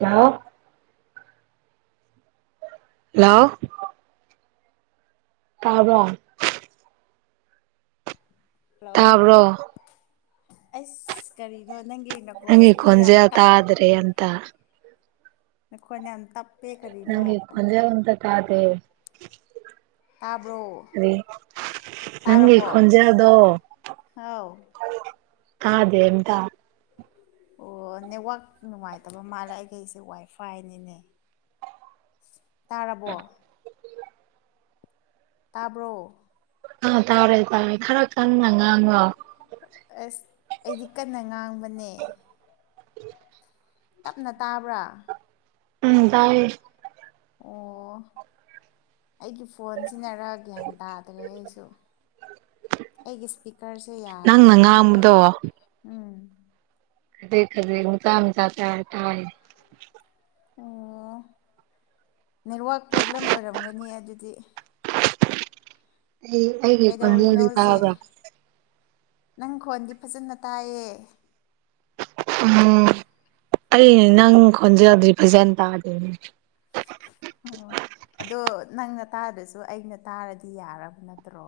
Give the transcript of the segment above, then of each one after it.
ꯂꯣ hello ꯇꯥꯕ꯭ꯔꯣ hello ꯇꯥꯕ꯭ꯔꯣ ꯑꯩꯁ ꯀꯔꯤꯅꯣ ꯅꯪꯒꯤꯅ ꯅꯪꯒꯤ ꯈꯣꯟꯖꯦꯜ ꯇꯥ꯭ꯔꯦ ꯑꯝꯇ ꯅꯈꯣꯟ ꯌꯥꯝ ꯇꯞ ꯅꯪꯒꯤ ꯈꯨꯟꯖꯦꯜ ꯑꯝꯇ ꯇꯥꯗꯦ ꯇꯥꯕ꯭ꯔꯣ ꯀꯔꯤ ꯅꯪꯒꯤ ꯇꯥꯔꯕꯣ ꯈꯣꯟꯖꯦꯜꯗꯣ ꯍꯥꯎ ꯇꯥꯗꯦ ꯑꯝꯇ ꯑꯣ ꯅꯦꯠꯋꯥꯛ ꯅꯨꯡꯉꯥꯏꯇꯕ ꯃꯥꯜꯂꯦ ꯑꯩꯈꯩꯁꯦ ꯋꯥꯏꯐꯥꯏꯅꯤꯅꯦ ꯇꯥꯔꯕꯣ ꯇꯥꯕ꯭ꯔꯣ ꯑꯥ ꯇꯥꯔꯦ ꯇꯥꯔꯦ ꯈꯔ ꯀꯟꯅ ꯉꯥꯡꯉꯣ ꯑꯁ ꯑꯩꯗꯤ ꯀꯟꯅ ꯉꯥꯡꯕꯅꯦ ꯇꯞꯅ ꯇꯥꯕ꯭ꯔꯥ ꯎꯝ ꯇꯥꯏꯌꯦ ꯑꯣ ꯑꯩꯒꯤ ꯐꯣꯟ ꯁꯤꯟꯅꯔ ꯒ꯭ꯌꯥꯟ ꯇꯥꯗ꯭ꯔꯦ ꯑꯩꯁꯨ ꯑꯩꯒꯤ ꯏꯁꯄꯤꯀꯔꯁꯦ ꯌꯥꯗꯕ ꯅꯪꯅ ꯃꯥꯜꯂꯦ ꯉꯥꯡꯕꯗꯣ ꯎꯝ [unintelligible] ꯑꯣ [unintelligible] ꯅꯦꯠꯋꯥꯛ ꯄ꯭ꯔꯣꯕꯂꯦꯝ ꯑꯣꯏꯔꯝꯒꯅꯤ ꯑꯗꯨꯗꯤ ꯑꯦ ꯑꯩꯒꯤ ꯀꯩꯗꯧꯔꯤꯅꯣ ꯈꯣꯟꯖꯦꯜꯗꯤ ꯍꯧꯖꯤꯛ ꯇꯥꯕ꯭ꯔꯥ ꯅꯪ ꯈꯣꯟꯗꯤ ꯐꯖꯅ ꯇꯥꯏꯌꯦ ꯎꯝ ꯑꯩ ꯅꯪ ꯈꯣꯟꯖꯦꯜꯗꯤ ꯐꯖꯅ ꯇꯥꯗꯦꯅꯦ ꯑꯣ ꯑꯗꯣ ꯅꯪꯅ ꯇꯥꯗ꯭ꯔꯁꯨ ꯑꯩꯅ ꯇꯥꯔꯗꯤ ꯌꯥꯔꯕ ꯅꯠꯇ꯭ꯔꯣ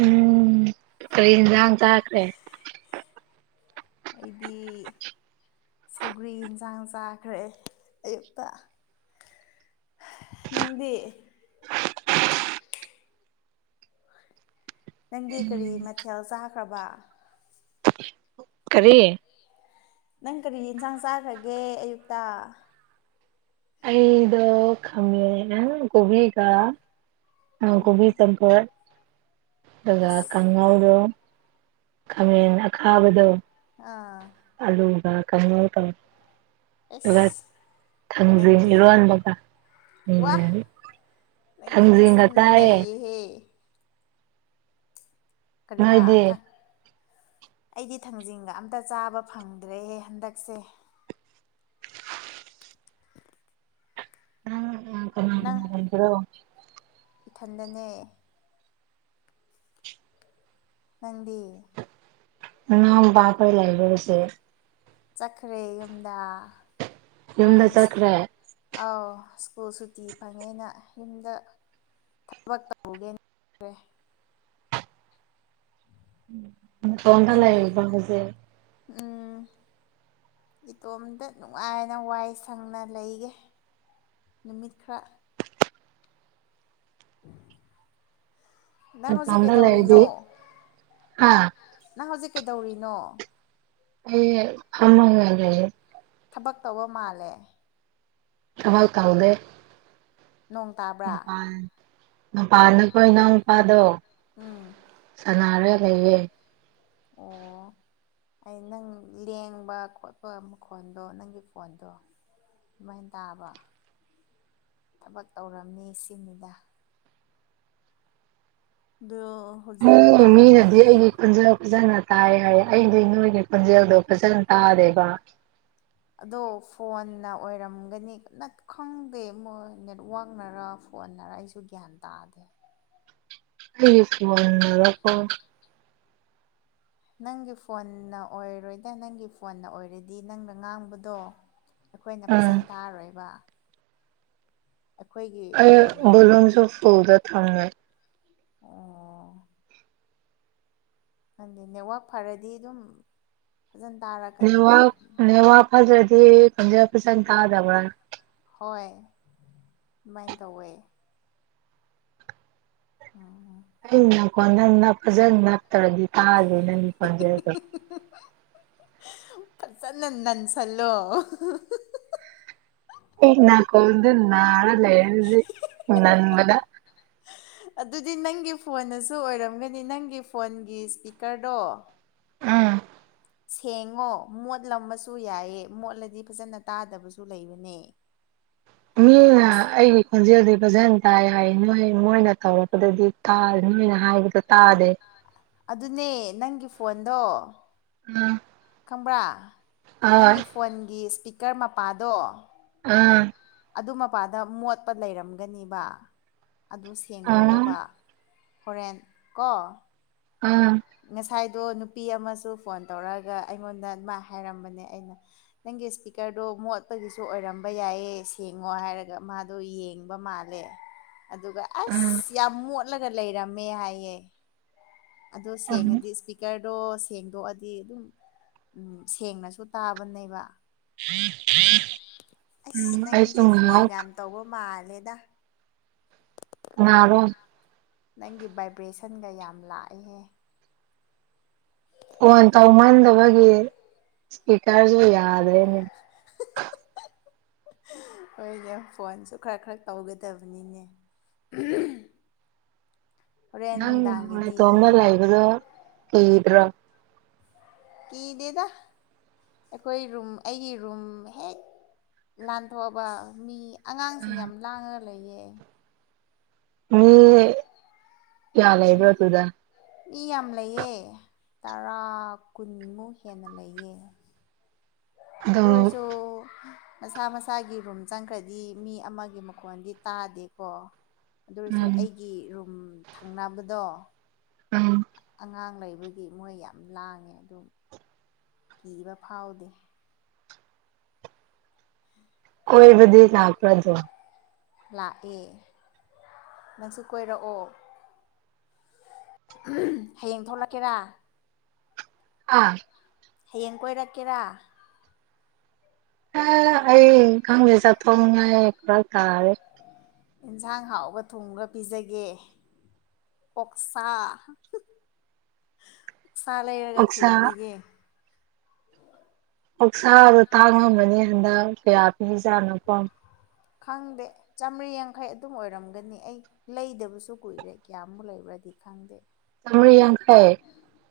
ꯎꯝ ꯀꯔꯤ ꯏꯟꯖꯥꯡ ꯆꯥꯈ꯭ꯔꯦ ꯑꯩꯗꯤ ꯁꯧꯒ꯭ꯔꯤ ꯏꯟꯖꯥꯡ ꯆꯥꯈ꯭ꯔꯦ ꯑꯌꯨꯛꯇ ꯅꯪꯗꯤ ꯅꯪꯗꯤ ꯀꯔꯤ ꯃꯊꯦꯜ ꯆꯥꯈ꯭ꯔꯕ ꯀꯔꯤ ꯅꯪ ꯀꯔꯤ ꯏꯟꯁꯥꯡ ꯆꯥꯈ꯭ꯔꯒꯦ ꯑꯌꯨꯛꯇ ꯑꯩꯗꯣ ꯈꯃꯦ ꯑ ꯀꯣꯕꯤꯒ ꯑ ꯎꯝ ꯀꯣꯕꯤ ꯆꯝꯊꯣꯡ ꯑꯗꯨꯒ ꯑꯁ ꯀꯥꯡꯉꯧꯗꯣ ꯈꯥꯃꯦꯟ ꯑꯈꯥꯕꯗꯣ ꯑꯥ ꯑꯂꯨꯒ ꯀꯥꯡꯉꯧ ꯇꯧꯌꯦ ꯑꯗꯨꯒ ꯑꯁ ꯊꯪꯖꯤꯡ ꯅꯪꯗꯤ ꯏꯔꯣꯟꯕꯒ ꯋꯥ [unintelligible] ꯅꯪꯗꯤ ꯊꯥꯡꯖꯤꯡꯒ ꯐꯖꯅ ꯆꯥꯏꯌꯦ ꯅꯩꯌꯦꯍꯦ ꯀꯔꯤꯕ ꯅꯣꯏꯗꯤ ꯊꯛ ꯑꯩꯗꯤ ꯊꯥꯡꯖꯤꯡꯒ ꯑꯝꯇ ꯆꯥꯕ ꯐꯪꯗꯔꯦꯍꯦ ꯍꯟꯗꯛꯁꯦ [unintelligible] ꯅꯪ__ [unintelligible] ꯏꯊꯟꯗꯅꯦ꯫ ꯅꯪꯗꯤ꯫ ꯑꯉꯥꯎꯕꯥꯄꯩ ꯂꯩꯔꯨꯔꯁꯦ꯫ ꯆꯠꯈ꯭ꯔꯦ ꯌꯨꯝꯗ ꯌꯨꯝꯗ ꯃꯣꯏꯁ꯫ ꯆꯠꯈ꯭ꯔꯦ ꯑꯥꯎ ꯁ꯭ꯀꯨꯜ ꯁꯨꯇꯤ ꯐꯪꯉꯦꯅ ꯌꯨꯝꯗ ꯊꯕꯛ ꯇꯧꯒꯦ꯭ꯟ ꯔꯦ__ ꯅꯇꯣꯝꯗ ꯅꯪ ꯂꯩꯕ ꯍꯧꯖꯤꯛ꯫ ꯎꯝ꯫ ꯏꯇꯣꯝꯗ ꯅꯨꯡꯉꯥꯏꯅ ꯋꯥꯏ ꯁꯪꯅ ꯂꯩꯒ‌ꯦ꯫ ꯅꯨꯃꯤꯠ ꯈꯔ꯫ ꯅꯪ ꯍꯧꯖꯤꯛ ꯅꯇꯣꯝꯇ ꯂꯩꯔꯗꯤ ꯀꯩꯗꯧꯔꯤꯅꯣ꯫ ꯍꯥ ꯅꯪ ꯍꯧꯖꯤꯛ ꯀꯩꯗꯧꯔꯤꯅꯣ꯫ ꯑꯩ ꯐꯝꯃꯒ ꯂꯩꯌꯦ꯫ ꯊꯕꯛ ꯇꯧꯕ ꯃꯥꯜꯂꯦ꯫ ꯊꯕꯛ ꯇꯧꯗꯦ꯫ ꯅꯣꯡ ꯇꯥꯕ꯭ꯔꯥ꯫ ꯃꯄꯥꯥꯟꯗ ꯑꯩꯈꯣꯏ ꯏꯅꯥꯎ ꯅꯨꯄꯥꯗꯣ ꯎꯝ ꯁꯅꯔ ꯂꯩꯌꯦ꯫ ꯑꯣ [inaudible] ꯑꯩ ꯅꯪ ꯂꯦꯡꯕ ꯈꯣꯠꯄ ꯃꯈꯣꯟꯗꯣ ꯅꯪꯒꯤ ꯐꯣꯟꯗꯣ ꯗꯨꯃꯥꯏꯟ ꯇꯥꯕ ꯊꯕꯛ ꯇꯧꯔꯝꯅꯤ ꯁꯤꯅꯤꯗ꯫ ꯗꯣ__ ꯃꯤꯅꯥ ꯃꯤꯅꯗꯤ ꯑꯩꯒꯤ ꯈꯣꯟꯖꯦꯜ ꯐꯖꯅ__ ꯇꯥꯏ ꯍꯥꯏꯌꯦ ꯑꯩꯗꯤ ꯅꯣꯏꯒꯤ ꯈ‌ꯣꯜꯟꯖꯦꯜꯗꯣ ꯐꯖꯅ ꯇꯥꯗꯦꯕ꯫ ꯑꯗꯣ ꯐꯣꯟꯅ ꯑꯣꯏꯔꯝꯒꯅꯤ ꯅꯠ ꯈꯪꯗꯦ ꯃꯣꯏ ꯅꯦꯠꯋꯥꯛꯅꯔ ꯐꯣꯟꯅꯔ ꯑꯩꯁ꯫ ꯗꯨ ꯒ꯭ꯌꯥꯟ ꯇꯥꯗꯦ꯫ ꯑꯩ ꯐꯣꯟꯅꯔ‌ꯣ ꯀꯣ꯫ ꯅꯪꯒꯤ ꯐꯣꯟꯅ ꯑꯣꯏꯔꯣꯏꯗ ꯅꯪꯒꯤ ꯐꯣꯟꯅ ꯑꯣꯏꯔꯗꯤ ꯅꯪꯅ ꯉꯥꯡꯕꯗꯣ ꯑꯩꯈꯣꯏꯅ ꯎꯝ ꯐꯖꯟ ꯇꯥꯔꯣꯏꯕ꯫ ꯑꯩꯈꯣꯏꯒꯤ ꯑꯩ ꯑꯣꯏꯔꯝꯒꯅꯤ ꯕ‌ꯣꯂꯨꯝꯁꯨ ꯐꯨꯜꯗ ꯊꯝꯃꯦ꯫ ꯑꯣ꯫ ꯅꯪꯗꯤ ꯅꯦꯠꯋꯥꯛ ꯐꯔꯗꯤ ꯑꯗꯨꯝ ꯐꯖꯅ ꯇꯥꯔꯛꯀꯅꯤꯗ꯫ ꯑꯗꯗꯤ ꯈ‌ꯣꯟꯖ‌ꯦꯜ ꯐꯖꯟ ꯇꯥꯗꯕꯔ‌ꯥ ꯍꯣꯏ ꯗꯨꯃꯥꯏꯟ ꯇꯧꯋꯦ ꯑꯝ ꯑꯩ ꯅ ꯀꯣꯟꯗ ꯅꯞ ꯐꯖꯟ ꯅꯞꯇ꯭ꯔꯗꯤ ꯇꯥꯗꯦ ꯅꯪꯒꯤ ꯈꯣꯟꯖ‌ꯦꯜꯗꯣ [unintelligible] ꯐꯖꯅ ꯅꯟ ꯁꯜꯂꯣ ꯑ‌ꯦ ꯅꯥꯀ‌ꯣꯡꯗ‌ꯣ ꯅꯔꯥ ꯂꯩꯔꯅꯤ ꯑꯗꯨꯗꯤ ꯅꯟꯕꯗꯥ ꯑꯗꯨꯗꯤ ꯅꯪꯒꯤ ꯐꯣꯟꯅꯁꯨ ꯑꯣꯏꯔꯝꯒꯅꯤ ꯅꯪꯒꯤ ꯐꯣꯟꯒꯤ ꯏꯁꯄꯤꯀꯔꯗꯣ ꯎꯝ ꯁꯦꯡꯉꯣ ꯃꯣꯠꯂꯝꯃꯁꯨ ꯌꯥꯏꯌ‌ꯦ ꯃꯣꯠꯂꯗꯤ ꯐꯖꯅ ꯇꯥꯗꯕꯁꯨ ꯂꯩꯕꯅꯦ ꯃꯤꯅ ꯑꯁ ꯑꯩꯒꯤ ꯈꯣꯟꯖꯦꯜꯗꯤ ꯐꯖꯟ ꯇꯥꯏ ꯍꯥꯏꯌ‌ꯦ ꯅꯣꯏ ꯃꯣꯏꯅ ꯇꯧꯔꯛꯄꯗꯗꯤ ꯇꯥꯏ ꯅꯣꯏꯅ ꯍꯥꯏꯕꯗ ꯇꯥꯗꯦ ꯑꯗꯨꯅꯦ ꯅꯪꯒꯤ ꯐꯣꯟꯗꯣ ꯎꯝ ꯈꯪꯕ꯭ꯔꯥ ꯅꯪꯒꯤ ꯐꯣꯟꯒꯤ ꯏꯁꯄꯤꯀꯔ ꯃꯄꯥꯗꯣ ꯎꯝ ꯑꯗꯨ ꯃꯄꯥꯗ ꯃꯣꯠꯄ ꯂꯩꯔꯝꯒꯅꯤꯕ ꯑꯗꯨ ꯑꯥ ꯁꯦꯡꯗꯣꯛꯑꯣꯕ ꯍꯣꯔꯦꯟ ꯀꯣ ꯎꯝ ꯉꯁꯥꯏꯗꯣ ꯅꯨꯄꯤ ꯑꯃꯁꯨ ꯐꯣꯟ ꯇꯧꯔꯛꯑꯒ ꯑꯩꯉꯣꯟꯗ ꯃꯥ ꯍꯥꯏꯔꯝꯕꯅꯦ ꯑꯩꯅ ꯅꯪꯒꯤ ꯏꯁꯄꯤꯀꯔꯗꯣ ꯃꯣꯠꯄꯒꯤꯁꯨ ꯑꯣꯏꯔꯝꯕ ꯌꯥꯏꯌꯦ ꯁꯦꯡꯉꯣ ꯍꯥꯏꯔꯒ ꯃꯥ ꯑꯗꯣ ꯌꯦꯡꯕ ꯃꯥꯜꯂꯦ ꯑꯗꯨꯒ ꯑꯥ ꯑꯁ ꯌꯥꯝ ꯃꯣꯠꯂꯒ ꯂꯩꯔꯝꯃꯦ ꯍꯥꯏꯌꯦ ꯑꯗꯣ ꯎꯝ ꯁꯦꯡꯉꯗꯤ ꯁꯄ꯭ꯤꯛ ꯀꯔꯗꯣ ꯁꯦꯡꯗꯣꯛꯑꯗꯤ ꯑꯗꯨꯝ ꯎꯝ ꯁꯦꯡꯅꯁꯨ ꯇꯥꯕꯅꯦꯕ ꯑꯁ ꯎꯝ ꯑꯩꯁꯨ ꯅꯪꯖꯦ ꯐꯣꯟ ꯉꯥꯏꯍꯥꯛ ꯌꯥꯝ ꯇꯧꯕ ꯃꯥꯜꯂꯦꯗ ꯅꯥꯔꯣ ꯅꯪꯒꯤ ꯚꯥꯏꯕ꯭ꯔꯦꯁꯟꯒ ꯌꯥꯝ ꯂꯥꯛꯑꯦꯍꯦ ꯐꯣꯟ ꯇꯧꯃꯟꯗꯕꯒꯤ ꯁꯄ꯭ꯤꯀꯔꯖꯦ ꯌꯥꯗ꯭ꯔꯦꯅꯦ ꯍꯣꯏꯅꯦ ꯐꯣꯟꯁꯨ ꯈꯔ ꯈꯔ ꯇꯧꯒꯗꯕꯅꯤꯅꯦ ꯍꯣꯔꯦꯟ ꯅꯨꯡꯗꯥꯡꯒꯤꯗꯤ ꯍꯜꯂꯣ ꯀꯤꯗ꯭ꯔꯥ ꯀꯤꯗꯦꯗ ꯑꯩꯈꯣꯏ ꯔꯨꯝ ꯑꯩꯒꯤ ꯔꯨꯝ ꯍꯦꯛ ꯂꯥꯟꯊꯣꯛꯑꯕ ꯃꯤ ꯑꯉꯥꯡꯁꯤꯡ ꯌꯥꯝ ꯂꯥꯡꯉꯒ ꯂꯩꯌꯦ ꯃꯤ ꯀꯌꯥ ꯂꯩꯕ꯭ꯔ ꯃꯤ ꯗꯨꯗ ꯃꯤ ꯌꯥꯝ ꯂꯩꯌꯦ ꯇꯔꯥ ꯀꯨꯟꯃꯨꯛ ꯍꯦꯟꯅ ꯂꯩꯌꯦ ꯑꯗꯨ ꯑꯗꯨꯝ ꯑꯣꯏꯔꯁꯨ ꯃꯁꯥ ꯃꯁꯥꯒꯤ ꯔꯨꯝ ꯆꯪꯈ꯭ꯔꯗꯤ ꯃꯤ ꯑꯃꯒꯤ ꯃꯈꯣꯟꯗꯤ ꯇꯥꯗꯦꯀꯣ ꯑꯗꯨ ꯑꯣꯏꯔꯁꯨ ꯎꯝ ꯑꯩꯒꯤ ꯔꯨꯝ ꯊꯪꯅꯕꯗꯣ ꯎꯝ ꯑꯉꯥꯡ ꯂꯩꯕꯒꯤ ꯃꯣꯏ ꯌꯥꯝ ꯂꯥꯡꯉꯦ ꯑꯗꯨꯝ ꯀꯤꯕ ꯐꯥꯎꯗꯦ ꯀꯣꯏꯕꯗꯤ ꯂꯥꯛꯄꯔ꯭ ꯑꯗꯣ ꯂꯥꯛꯑꯦ ꯅꯪꯁꯨ ꯀꯣꯏꯔꯛꯑꯣ ꯍꯌꯦꯡ ꯊꯣꯛꯂꯛꯀꯦꯔꯥ ꯑꯥ ꯍꯌꯦꯡ ꯀꯣꯏꯔꯛꯀꯦꯔꯥ ꯑꯥ ꯑꯩ ꯈꯪꯗꯦ ꯆꯠꯊꯣꯛꯅꯤꯉꯥꯏ ꯐꯔꯛ ꯇꯥꯔꯦ ꯏꯟꯁꯥꯡ ꯍꯥꯎꯕ ꯊꯨꯡꯔꯒ ꯄꯤꯖꯒꯦ ꯑꯣꯛꯁꯥ ꯑꯣꯛꯁꯥ ꯂꯩꯔꯒ ꯑꯣꯛꯁꯥ ꯊꯣꯡꯕꯤꯒꯦ ꯑꯣꯛꯁꯥꯗꯣ ꯇꯥꯡꯉꯝꯒꯅꯤ ꯍꯟꯗꯛ ꯀꯌꯥ ꯄꯤꯔꯤꯖꯥꯠꯅꯣꯀꯣ ꯈꯪꯗꯦ ꯆꯥꯃꯔꯤ ꯌꯥꯡꯈꯩ ꯑꯗꯨꯝ ꯑꯣꯏꯔꯝꯒꯅꯤ ꯑꯩ ꯂꯩꯗꯕꯁꯨ ꯀꯨꯏꯔꯦ ꯀꯌꯥꯃꯨꯛ ꯂꯩꯕ꯭ꯔꯗꯤ ꯈꯪꯗꯦ ꯆꯥꯝꯃꯔꯤ ꯌꯥꯡꯈꯩ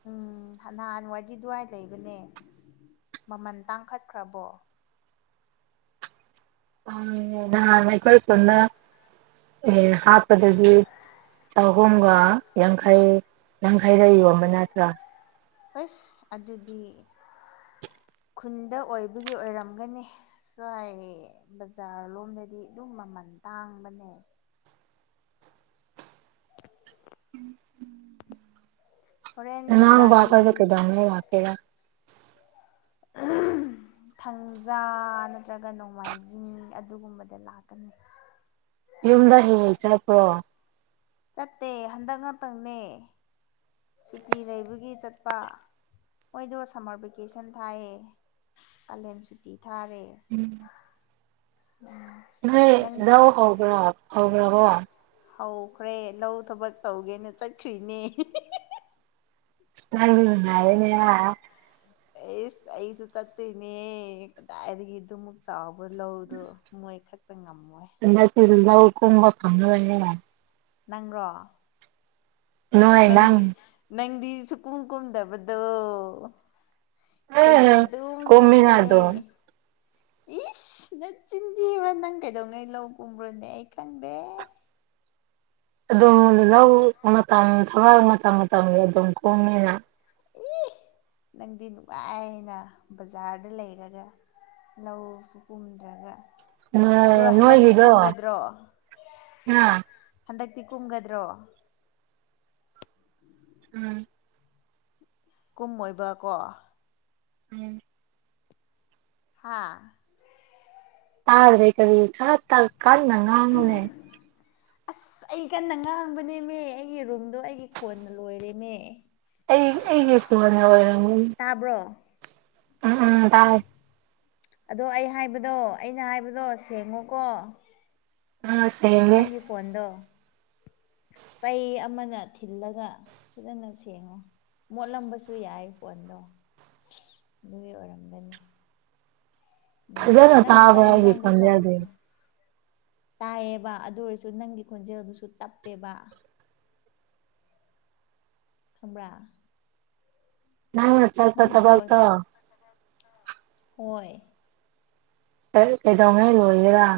ꯎꯝ ꯍꯅꯍꯥꯟꯋꯥꯏꯗꯤ ꯗꯨꯋꯥꯏ ꯂꯩꯕꯅꯦ ꯃꯃꯟ ꯇꯥꯡꯈꯠꯈ꯭ꯔꯕꯣ ꯎꯝ ꯅꯍꯥꯟ ꯑꯩꯈꯣꯏ ꯈꯨꯟꯗ ꯑꯦ ꯍꯥꯠꯄꯗꯗꯤ ꯆꯍꯨꯝꯒ ꯌꯥꯡꯈꯩ ꯌꯥꯡꯈꯩꯗ ꯌꯣꯟꯕ ꯅꯠꯇ꯭ꯔꯥ ꯍꯩꯁ ꯑꯗꯨꯗꯤ ꯈꯨꯟꯗ ꯑꯣꯏꯕꯒꯤ ꯑꯣꯏꯔꯝꯒꯅꯤ ꯁ꯭ꯋꯥꯏꯒꯤ ꯕꯖꯥꯔ ꯔꯣꯝꯗꯗꯤ ꯑꯗꯨꯝ ꯃꯃꯟ ꯇꯥꯡꯕꯅꯦ ꯍꯣꯔꯦꯟ ꯅꯨꯡꯗꯥꯡꯗꯤ [unintelligible] ꯀꯩꯗꯧꯉꯩ ꯂꯥꯛꯀꯦꯔ ꯊꯥꯡꯖꯥ ꯅꯠꯇ꯭ꯔꯒ ꯅꯣꯡꯃꯥꯏꯖꯤꯡ ꯑꯗꯨꯒꯨꯝꯕꯗ ꯂꯥꯛꯀꯅꯤ ꯌꯨꯝꯗ ꯍꯦꯛ ꯍꯦꯛ ꯆꯠꯄ꯭ꯔꯣ ꯆꯠꯇꯦ ꯍꯟꯗꯛ ꯉꯥꯛꯇꯪꯅꯦ ꯁꯨꯇꯤ ꯂꯩꯕꯒꯤ ꯆꯠꯄ ꯃꯣꯏꯗꯣ ꯁꯥꯃꯔ ꯚꯦꯀꯦꯁꯟ ꯊꯥꯏꯌꯦ ꯀꯥꯂꯦꯟ ꯁꯨꯇꯤ ꯊꯥꯔꯦ [unintelligible] [unintelligible] ꯅꯣꯏ ꯅꯪ ꯂꯧ ꯍꯧꯕ꯭ꯔꯣ ꯍꯧꯒ꯭ꯔꯕꯣ ꯍꯧꯈ꯭ꯔꯦ ꯂꯧ ꯊꯕꯛ ꯇꯧꯒꯦꯅ ꯆꯠꯈ꯭ꯔꯤꯅꯦ ꯅꯪ ꯅꯨꯡꯉꯥꯏꯔꯦꯅꯦ ꯍꯥ ꯑꯦꯁ ꯑꯩꯁꯨ ꯆꯠꯇꯨꯏꯅꯦ ꯀꯗꯥꯏꯗꯒꯤ ꯗꯨꯃꯨꯛ ꯆꯥꯎꯕ ꯂꯧꯗꯣ ꯃꯣꯏ ꯈꯛꯇ ꯉꯝꯃꯣꯏ ꯅꯠꯇꯦꯗ ꯂꯧ ꯀꯨꯝꯕ ꯐꯪꯉꯔꯣꯏꯅꯦꯍꯦ ꯅꯪꯔꯣ ꯅꯣꯏ ꯅꯪ ꯅꯪꯗꯤ ꯅꯪꯗꯤ ꯁꯨ ꯀꯨꯝ ꯀꯨꯝꯗꯕꯗꯣ ꯈꯣꯏꯗꯤ ꯑꯦ ꯑꯗꯨꯝ ꯀꯨꯝꯃꯦ ꯀꯣꯝꯃꯤꯅ ꯑꯗꯨꯝ ꯏꯁ ꯅꯆꯤꯟ ꯊꯤꯕ ꯅꯪ ꯀꯩꯗꯧꯉꯩ ꯂꯧ ꯀꯨꯝꯕ꯭ꯔꯣꯅꯦ ꯑꯩ ꯈꯪꯗꯦ ꯑꯗꯨꯝ ꯂꯧ ꯃꯇꯝ ꯊꯕꯛ ꯃꯇꯝ ꯃꯇꯝꯒꯤ ꯑꯗꯨꯝ ꯀꯨꯝꯃꯤꯅ ꯏ ꯅꯪꯗꯤ ꯅꯨꯡꯉꯥꯏꯅ ꯕꯖꯥꯔꯗ ꯂꯩꯔꯒ ꯂꯧꯁꯨ ꯀꯨꯝꯗ꯭ꯔꯒ ꯑꯗꯣ ꯍꯟꯗꯛꯇꯤ ꯅꯣꯏꯒꯤꯗꯣ ꯀꯨꯝꯒꯗ꯭ꯔꯣ ꯍꯥ ꯍꯟꯗꯛꯇꯤ ꯀꯨꯝꯒꯗ꯭ꯔꯣ ꯎꯝ ꯀꯨꯝꯃꯣꯏꯕ ꯀꯣ [unintelligible] ꯍꯥꯥ ꯇꯥꯗ꯭ꯔꯦ ꯀꯔꯤ ꯈꯔ ꯇ ꯀꯟꯅ ꯉꯥꯡꯉꯨꯅꯦ ꯑꯁ ꯑꯩ ꯀꯟꯅ ꯉꯥꯡꯕꯅꯦꯃꯦ ꯑꯩꯒꯤ ꯔꯨꯝꯗꯣ ꯑꯩꯒꯤ ꯈꯣꯟꯅ ꯂꯣꯏꯔꯦꯅꯦ ꯑꯩ ꯑꯩꯒꯤ ꯐꯣꯟꯅ ꯑꯣꯏꯔꯝꯒꯅꯤ ꯇꯥꯕ꯭ꯔꯣ ꯍꯥ ꯍꯥ ꯇꯥꯏ ꯑꯗꯣ ꯑꯩ ꯍꯥꯏꯕꯗꯣ ꯑꯩꯅ ꯍꯥꯏꯕꯗꯣ ꯁꯦꯡꯉꯣꯀꯣ ꯑꯥ ꯁꯦꯡꯉꯦ ꯅꯪꯒꯤ ꯐꯣꯟꯗꯣ ꯆꯩ ꯑꯃꯅ ꯊꯤꯜꯂꯒ ꯐꯖꯟꯅ ꯁꯦꯡꯉꯣ ꯃꯣꯠꯂꯝꯕꯁꯨ ꯌꯥꯏ ꯐꯣꯟꯗꯣ ꯗꯨꯒꯤ ꯑꯣꯏꯔꯝꯒꯅꯤ ꯎꯝ ꯐꯖꯅ ꯅꯪ ꯇꯥꯕ꯭ꫪꯥ ꯆꯥꯛ ꯑꯩꯒꯤ ꯌꯦꯟꯁꯥꯡꯗꯤ ꯊꯣꯡ ꯈꯣꯟꯖꯦꯜꯖꯦ ꯇꯥꯏꯌꯦꯕ ꯑꯗꯨ ꯑꯣꯏꯔꯁꯨ ꯅꯪꯒꯤ ꯈꯣꯟꯖꯦꯜꯗꯨꯁꯨ ꯇꯞꯄꯦꯕ ꯈꯪꯕ꯭ꯔꯥ ꯅꯪꯅ ꯆꯠꯄ ꯅꯪꯒꯤ ꯊꯕꯛꯇꯣ [unintelligible] ꯍꯣꯏ ꯑꯩ ꯀꯩꯗꯧꯉꯩ ꯂꯣꯏꯒꯦꯔ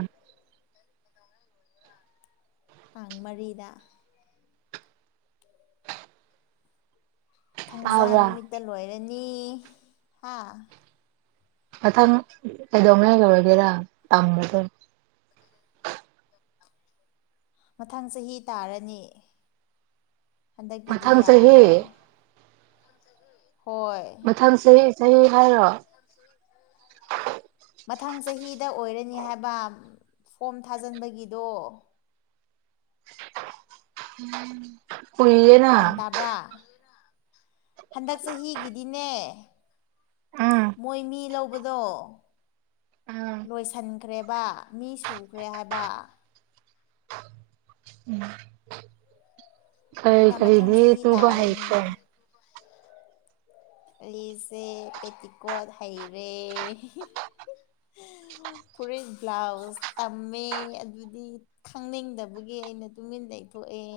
ꯇꯥꯡ ꯃꯔꯤꯗ ꯊꯥꯡꯖꯥ ꯇꯥꯕ꯭ꯔꯥ ꯅꯨꯃꯤꯠꯇ ꯂꯣꯏꯔꯅꯤ ꯍꯥ ꯃꯊꯪ ꯀꯩꯗꯧꯉꯩ ꯂꯣꯏꯔꯒꯦꯔꯥ ꯇꯝꯕꯗꯣ ꯃꯊꯪ ꯆꯍꯤ ꯇꯥꯔꯅꯤ ꯍꯟꯗꯛꯀꯤꯗꯤ ꯃꯊꯪ ꯆꯍꯤ ꯌꯥꯔꯔꯣꯏ ꯍꯣꯏ ꯃꯊꯪ ꯆꯍꯤ ꯆꯍꯤ ꯍꯥꯏꯔꯣ [inaudible] ꯃꯊꯪ ꯆꯍꯤꯗ ꯑꯣꯏꯔꯅꯤ ꯍꯥꯏꯕ ꯐꯣꯝ ꯊꯥꯖꯤꯟꯕꯒꯤꯗꯣ [inaudible] ꯒ꯭ꯌꯥꯟ ꯀꯨꯏꯌꯦꯅ ꯇꯥꯕ꯭ꯔꯥ ꯍꯟꯗꯛ ꯆꯍꯤꯒꯤꯗꯤꯅꯦ ꯎꯝ ꯃꯣꯏ ꯃꯤ ꯂꯧꯕꯗꯣ ꯎꯝ ꯂꯣꯏꯁꯟꯈ꯭ꯔꯦꯕ ꯃꯤ ꯁꯨꯈ꯭ꯔꯦ ꯍꯥꯏꯕ [inaudible] ꯀꯩ ꯑꯗꯨꯅ ꯃꯊꯪ ꯀꯔꯤꯗꯤ ꯆꯍꯤ ꯇꯨꯕ ꯇꯥꯔꯅꯤ ꯍꯩꯈ꯭ꯔꯦ ꯑꯩꯖꯦ ꯄꯦꯇꯤꯀꯣꯠ ꯍꯩꯔꯦ [inaudible] ꯐꯨꯔꯤꯠ ꯕ꯭ꯂꯥꯎꯁ ꯇꯝꯃꯦ ꯑꯗꯨꯗꯤ ꯈꯪꯅꯤꯡꯗꯕꯒꯤ ꯑꯩꯅ ꯇꯨꯃꯤꯟ ꯂꯩꯊꯣꯛꯑꯦ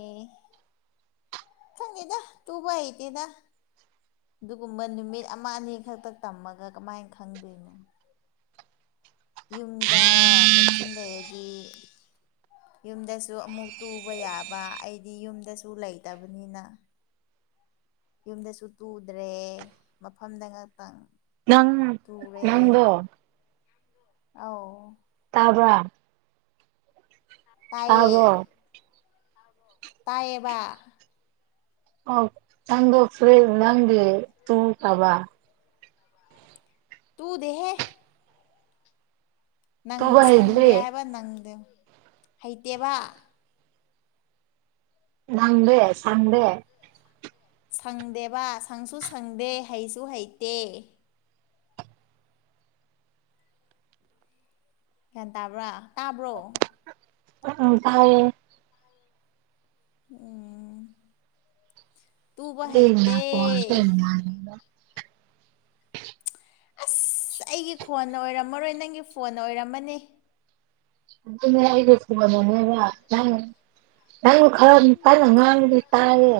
ꯈꯪꯗꯦꯗ ꯇꯨꯕ ꯍꯩꯇꯦꯗ ꯑꯗꯨꯒꯨꯝꯕ ꯅꯨꯃꯤꯠ ꯑꯃ ꯑꯅꯤ ꯈꯛꯇ ꯇꯝꯃꯒ ꯀꯃꯥꯏ ꯈꯪꯗꯣꯏꯅꯣ ꯌꯨꯝꯗ ꯃꯦꯆꯤꯟ ꯂꯩꯔꯗꯤ ꯌꯨꯝꯗꯁꯨ ꯑꯃꯨꯛ ꯇꯨꯕ ꯌꯥꯕ ꯑꯩꯗꯤ ꯌꯨꯝꯗꯁꯨ ꯂꯩꯇꯕꯅꯤꯅ ꯌꯨꯝꯗꯁꯨ ꯇꯨꯗ꯭ꯔꯦ ꯃꯐꯝꯗ ꯉꯥꯛꯇꯪ ꯅꯪ ꯅꯪꯗꯣ ꯑꯥꯎ ꯇꯥꯕ꯭ꯔ ꯇꯥꯏꯌꯦ ꯇꯥꯕ꯭ꯔꯣ ꯇꯥꯏꯌꯦꯕ ꯑꯧ ꯅꯪꯗꯣ ꯐꯨꯔꯤꯠ ꯅꯪꯒꯤ ꯇꯨꯈ꯭ꯔꯕ ꯇꯨꯗꯦꯍꯦ ꯅꯪ ꯇꯨꯕ ꯁꯪꯗꯦ ꯍꯩꯗ꯭ꯔꯤ ꯍꯥꯏꯕ ꯅꯪꯗꯦ ꯍꯩꯇꯦꯕ ꯅꯪꯗꯦ ꯁꯪꯗꯦ ꯁꯪꯗꯦꯕ ꯁꯪꯁꯨ ꯁꯪꯗꯦ ꯍꯩꯁꯨ ꯍꯩꯇꯦ ꯒ꯭ꯌꯥꯟ ꯇꯥꯕ꯭ꯔ ꯇꯥꯕ꯭ꯔꯣ [unintelligible] ꯇꯥꯏꯌꯦ ꯎꯝ ꯇꯨꯕ ꯑꯩꯅ ꯍꯩꯇꯦ ꯈꯣꯟꯁꯦ ꯉꯥꯡꯉꯤꯕ ꯑꯁ ꯑꯩꯒꯤ ꯈꯣꯟꯅ ꯑꯣꯏꯔꯝꯃꯔꯣꯏ ꯅꯪꯒꯤ ꯐꯣꯟꯅ ꯑꯣꯏꯔꯝꯃꯅꯤ ꯑꯗꯨꯅꯦ ꯑꯩꯒꯤ ꯐꯣꯟꯅꯅꯦꯕ [unintelligible] ꯅꯪ ꯈꯔ ꯀꯟꯅ ꯉꯥꯡꯉꯗꯤ ꯇꯥꯏꯌꯦ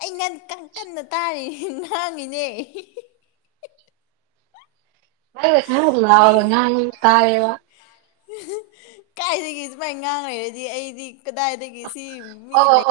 ꯑꯩ ꯉꯟ ꯀꯟ ꯀꯟꯅ ꯇꯥꯔꯤ ꯉꯥꯡꯉꯤꯅꯦ ꯅꯪꯅ ꯈꯔꯥ ꯂꯥꯎꯅ ꯃꯤ ꯉꯥꯡꯉꯗꯤ ꯇꯥꯥꯏꯌꯦꯕ ꯀꯥꯏꯗꯒꯤ ꯁꯨꯃꯥꯏꯅ ꯉꯥꯡꯂꯩꯔꯗꯤ ꯑꯩꯗꯤ ꯀꯗꯥꯏꯗꯒꯤ ꯁꯤ ꯃꯤ ꯑꯣ ꯑꯣ ꯂꯩ